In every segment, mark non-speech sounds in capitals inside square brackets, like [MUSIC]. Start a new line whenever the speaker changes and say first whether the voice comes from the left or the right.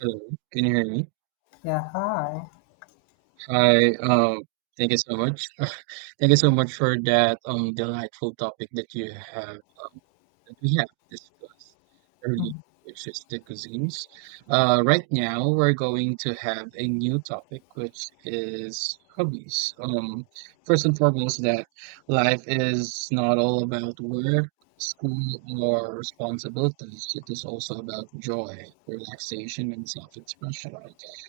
right: Hello, can you hear me?
left: Yeah, hi.
right: Hi, thank you so much. [LAUGHS] Thank you so much for that delightful topic that you have that we have discussed earlier,
left: Mm-hmm.
right: which is the cuisines. Right now we're going to have a new topic, which is hobbies. First and foremost, that life is not all about work, school, or responsibilities. It is also about joy, relaxation, and self-expression.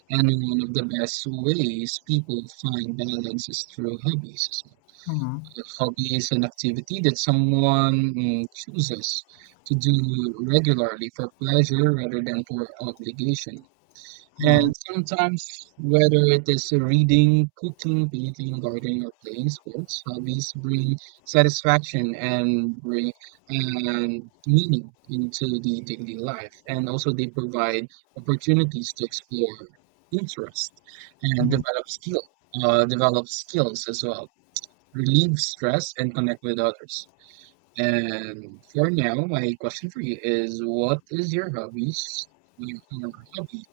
right: And one of the best ways people find balance is through hobbies.
left: Mm-hmm.
right: A hobby is an activity that someone chooses to do regularly for pleasure rather than for obligation. And sometimes, whether it is reading, cooking, painting, gardening, or playing sports, hobbies bring satisfaction and bring meaning into the daily life. And also, they provide opportunities to explore interest and develop skill, develop skills as well, relieve stress, and connect with others. And for now, my question for you is what is your hobbies your hobby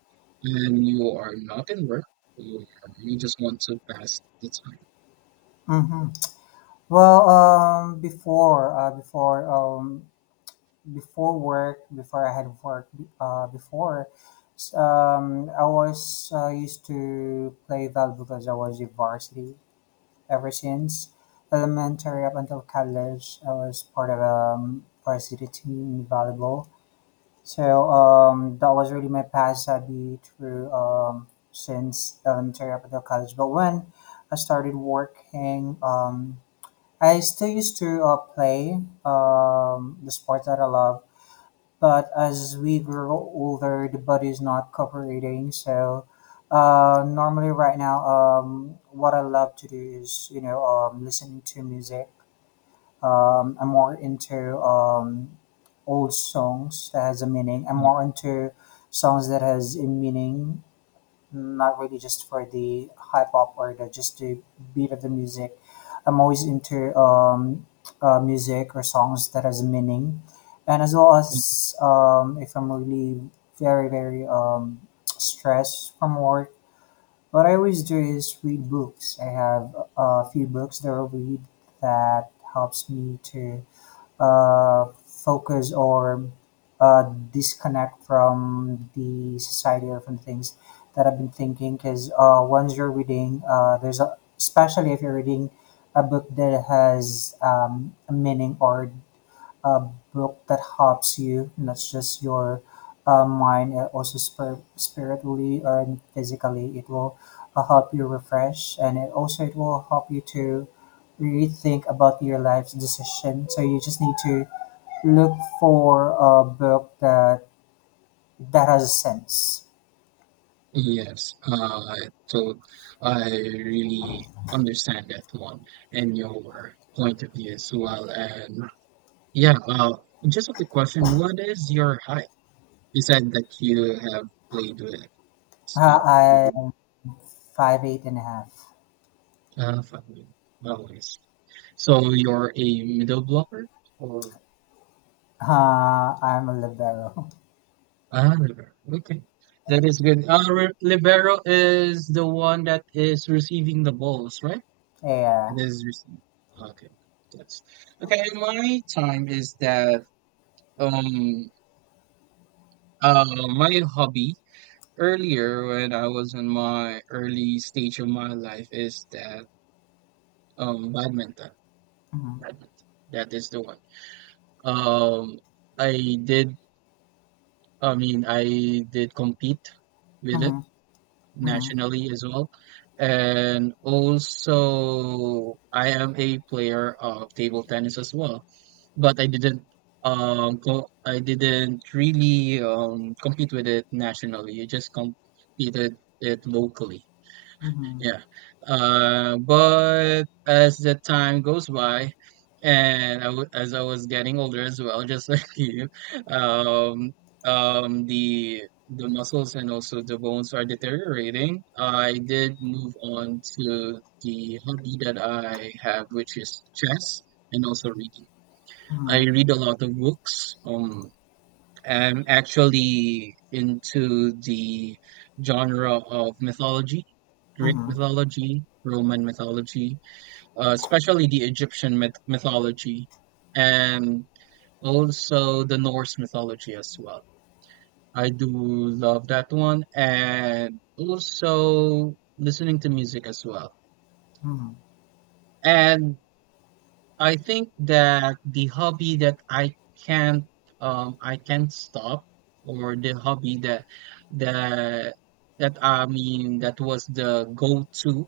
right: when you are not in work or you just want to pass the time?
left: Mm-hmm. Well, um, before, uh, before, um, Before work, before I had work, uh, before, I was used to play that because I was in varsity ever since elementary up until college. I was part of varsity team in volleyball. That was really my past hobby through since elementary up until college. But when I started working, I still used to play the sport that I love. But as we grow older, the body is not cooperating. Normally, right now, what I love to do is listening to music. I'm more into old songs that has a meaning. I'm more into songs that has a meaning, not really just for the hype up or the just the beat of the music. I'm always into music or songs that has a meaning, and as well
right: Mm,
left: as, if I'm really very stressed from work. What I always do is read books. I have a few books that I read that helps me to focus or uh, disconnect from the society or from things that I've been thinking. Because once you're reading, there's a, especially if you're reading a book that has a meaning or a book that helps you, not just your mind, also spiritually or physically, it will help you refresh and it will help you to rethink about your life's decision. So you just need to look for a book that has sense.
right: Yes, so I really understand that one and your point of view as well. And yeah, just a quick question. What is your height? You said that you have played with
left: Uh,
right: uh,
left: I'm 5'8" and a half.
right: five always. So you're a middle blocker or
left: I'm a libero. [LAUGHS]
right: ah libero. Okay. That is good. Libero is the one that is receiving the balls, right? It
left: Yeah.
right: is receiving. Okay. Yes. Okay, and my time is that um my hobby earlier when I was in my early stage of my life is that badminton.
left: Mhm.
right: Badminton. That is the one. Um I did I did compete with it
left: Mhm. Mhm.
right: nationally as well. And also, I am a player of table tennis as well, but I didn't I didn't really compete with it nationally. I just competed it locally.
left: Mhm.
right: Yeah. But as the time goes by, and I w as I was getting older as well, just [LAUGHS] like you, um, the muscles and also the bones are deteriorating. I did move on to the hobby that I have, which is chess and also reading. I
left: Mhm.
right: read a lot of books. I'm actually into the genre of mythology, Greek
left: Mhm.
right: mythology, Roman mythology, especially the Egyptian mythology, and also the Norse mythology as well. I do love that one, and also listening to music as well.
left: Mhm.
right: And I think that the hobby that can't I can't stop or the hobby that that, that was the go-to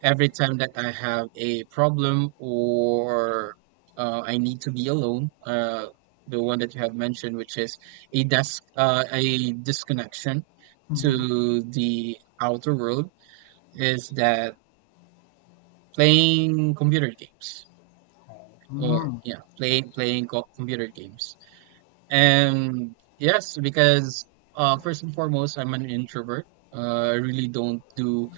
right: every time that I have a problem or I need to be alone, the one that you have mentioned, which is a disconnection
left: Mhm.
right: to the outer world, is that playing computer games or
left: Mm,
right: yeah, computer games. And yes, because first and foremost, I'm an introvert. I really don't do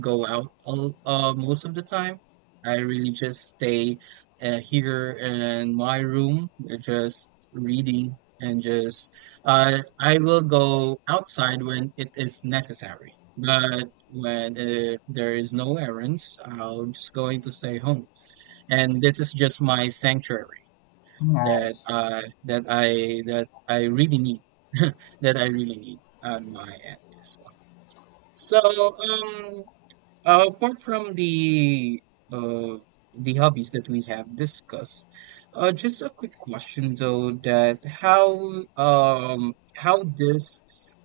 right: go out all, most of the time. I really just stay here in my room, just reading and just. I will go outside when it is necessary, but when if there is no errands, I'll just going to stay home and this is just my sanctuary that
left: nice.
right: I that I that I really need [LAUGHS] that I really need on my end as well. So um Apart from uh the hobbies that we have discussed, just a quick question though that how these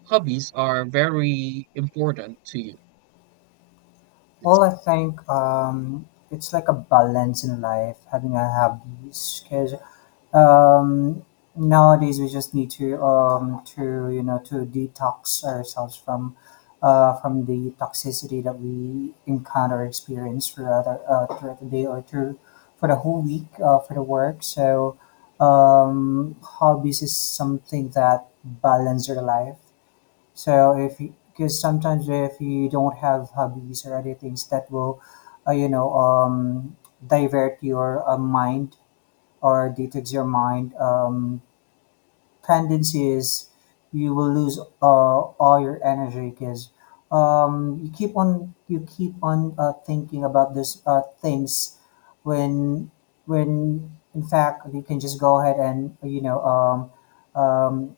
right: hobbies are very important to you.
left: Well, I think it's like a balance in life, having a hobbies, because um, nowadays we just need to you know to detox ourselves from the toxicity that we encounter experience throughout throughout the day or through for the whole week for the work. Hobbies is something that balance your life. So if, because sometimes if you don't have hobbies or other things that will uh, you know um, divert your mind or detox your mind. Tendency is you will lose all your energy because you keep on you keep on thinking about these things when when in fact you can just go ahead and um,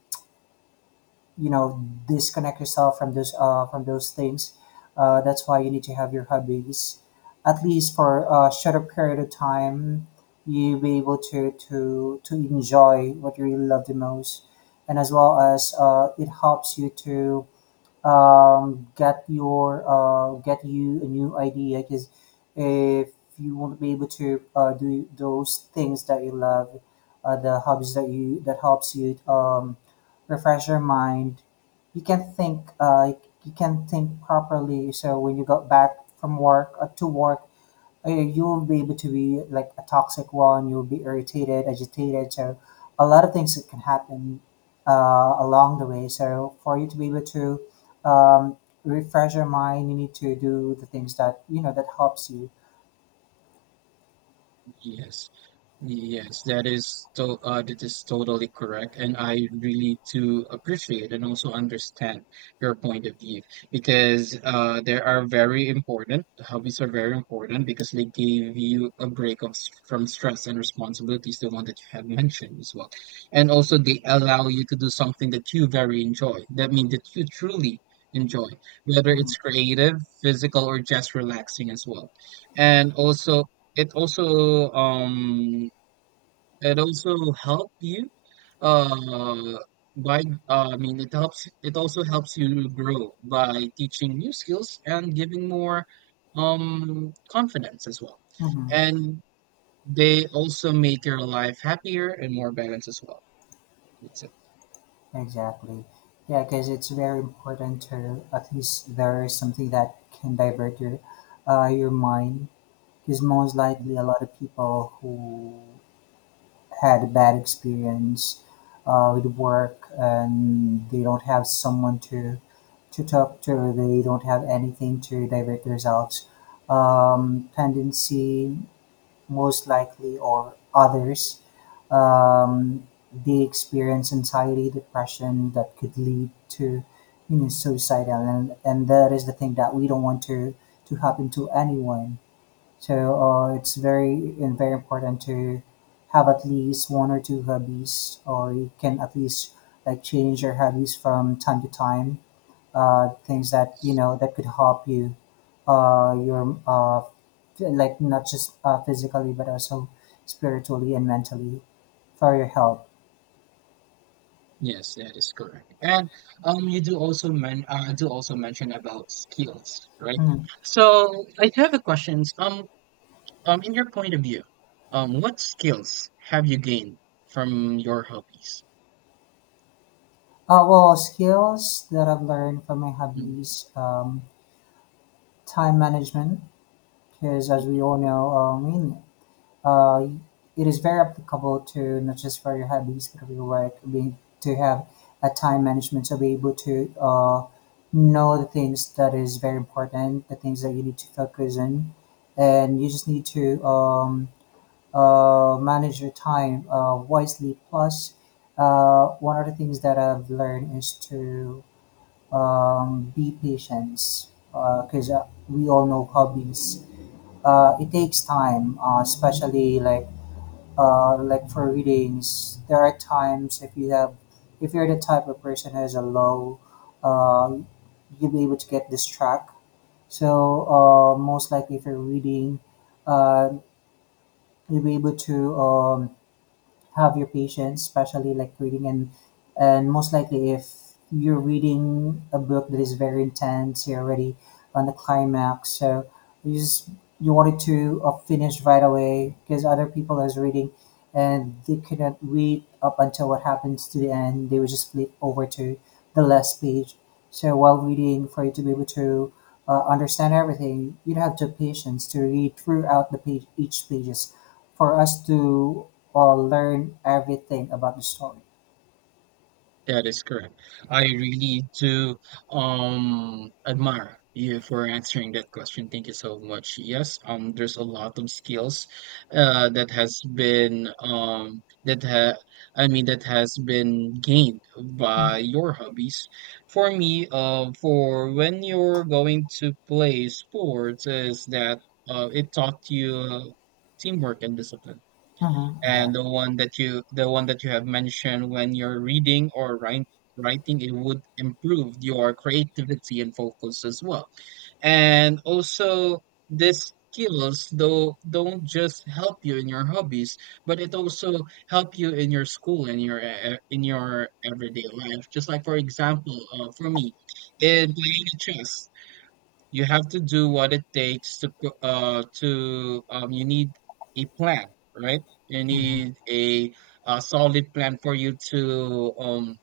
left: you know disconnect yourself from those, from those things. That's why you need to have your hobbies at least for a shorter period of time. You'll be able to enjoy what you really love the most, and as well as, it helps you to get your get you a new idea. Because if you won't be able to do those things that you love, the hobbies that you that helps you refresh your mind, you can think uh, you can think properly so when you got back from work to work, you'll be able to be like a toxic one, you'll be irritated, agitated. So a lot of things that can happen along the way. So for you to be able to um, refresh your mind, you need to do the things that you know that helps you.
right: Yes. Yes, that is totally correct, and I really do appreciate and also understand your point of view because there are very important hobbies are very important because they give you a break from stress and responsibilities, the one that you have mentioned as well, and also they allow you to do something that you very enjoy. That means that you truly enjoy, whether
left: Hmm.
right: it's creative, physical, or just relaxing as well, and also it also um it also help you uh by, it helps it also helps you grow by teaching new skills and giving more confidence as well.
left: Hmm.
right: And they also make your life happier and more balanced as well. That's it.
left: Exactly, yeah, because it's very important to at least there is something that can divert your mind. Because most likely a lot of people who had a bad experience with work and they don't have someone to talk to, they don't have anything to divert themselves. Tendency most likely or others, um, they experience anxiety, depression that could lead to you know suicidal, and that is the thing that we don't want to happen to anyone. So it's very and very important to have at least one or two hobbies, or you can at least like change your hobbies from time to time. Things that you know that could help you, uh, your uh, f- like not just physically but also spiritually and mentally for your health.
right: Yes, that is correct. And you do also men do also mention about skills, right?
left: Mm.
right: So I have a questions. In your point of view, what skills have you gained from your hobbies?
left: Well, skills that I've learned from my
right: Mm,
left: hobbies, time management, because as we all know, I mean, uh, it is very applicable to not just for your hobbies but for your work. We to have a time management so be able to know the things that is very important, the things that you need to focus on, and you just need to manage your time wisely. Plus, one of the things that I've learned is to be patient because we all know hobbies. It takes time, especially like for readings, there are times if you have, if you're the type of person who has a low, uh, you'll be able to get this track. So most likely if you're reading, uh, you'll be able to have your patience, especially like reading and most likely if you're reading a book that is very intense, you're already on the climax, so you just you wanted to finish right away because other people is reading and they couldn't read up until what happens to the end. They would just flip over to the last page. So while reading, for you to be able to understand everything, you'd have the patience to read throughout the page, each pages for us to or learn everything about the story.
right: That is correct. I really do admire you for answering that question. Thank you so much. Yes, there's a lot of skills that has been that ha I mean that has been gained by your hobbies. For me, for when you're going to play sports is that it taught you teamwork and discipline,
left: Mm-hmm.
right: and
left: Yeah.
right: the one that you have mentioned when you're reading or writing, it would improve your creativity and focus as well, and also these skills though don't just help you in your hobbies but it also help you in your school and your in your everyday life, just like for example, for me in playing the chess, you have to do what it takes to you need a plan, right? You
left: Mm-hmm.
right: need a solid plan for you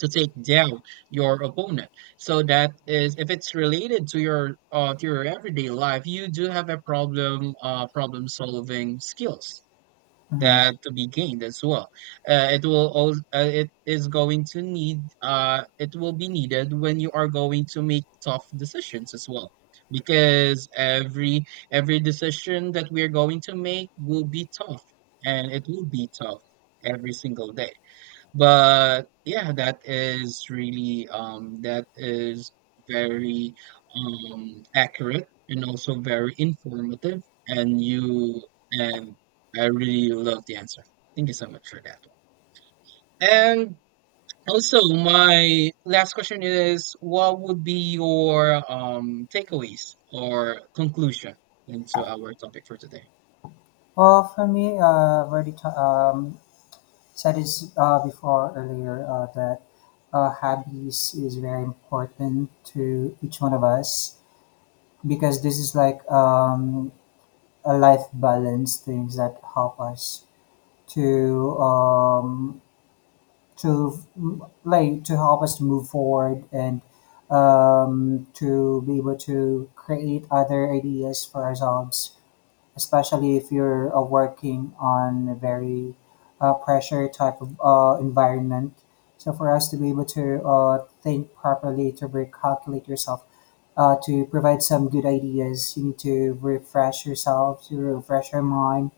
right: to take down your opponent. So that is if it's related to your everyday life, you do have a problem solving skills
left: Mm-hmm.
right: that to be gained as well. It will all It is going to need it will be needed when you are going to make tough decisions as well, because every decision that we are going to make will be tough and it will be tough every single day. But yeah, that is really that is very accurate and also very informative, and you and I really love the answer. Thank you so much for that one. And also my last question is what would be your takeaways or conclusion into our topic for today?
left: Well, for me, already ta- um, said this before earlier that hobbies is very important to each one of us because this is like a life balance things that help us to to like to help us to move forward and to be able to create other ideas for ourselves, especially if you're working on a very pressure type of environment. So for us to be able to think properly, to recalculate yourself, to provide some good ideas, you need to refresh yourself, to refresh your mind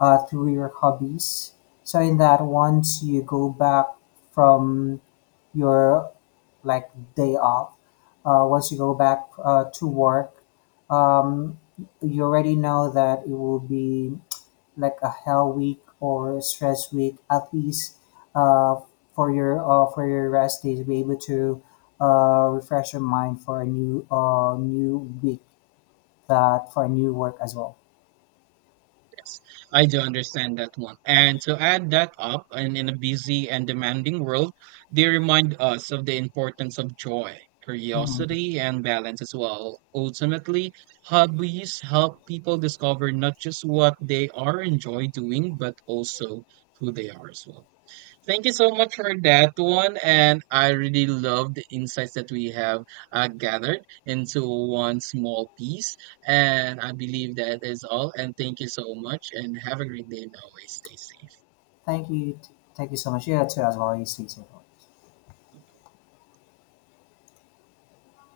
left: through your hobbies. So in that, once you go back from your like day off, once you go back to work, um, you already know that it will be like a hell week or a stress week at least, uh, for your rest days be able to refresh your mind for a new week that for a new work as well.
right: Yes, I do understand that one. And to add that up, and in a busy and demanding world, they remind us of the importance of joy,
left: Hmm.
right: curiosity, and balance as well. Ultimately, hobbies help people discover not just what they are enjoy doing, but also who they are as well. Thank you so much for that one. And I really love the insights that we have gathered into one small piece. And I believe that is all. And thank you so much. And have a great day and always stay safe.
left: Thank you, thank you so much. Yeah, too, as well, you stay safe.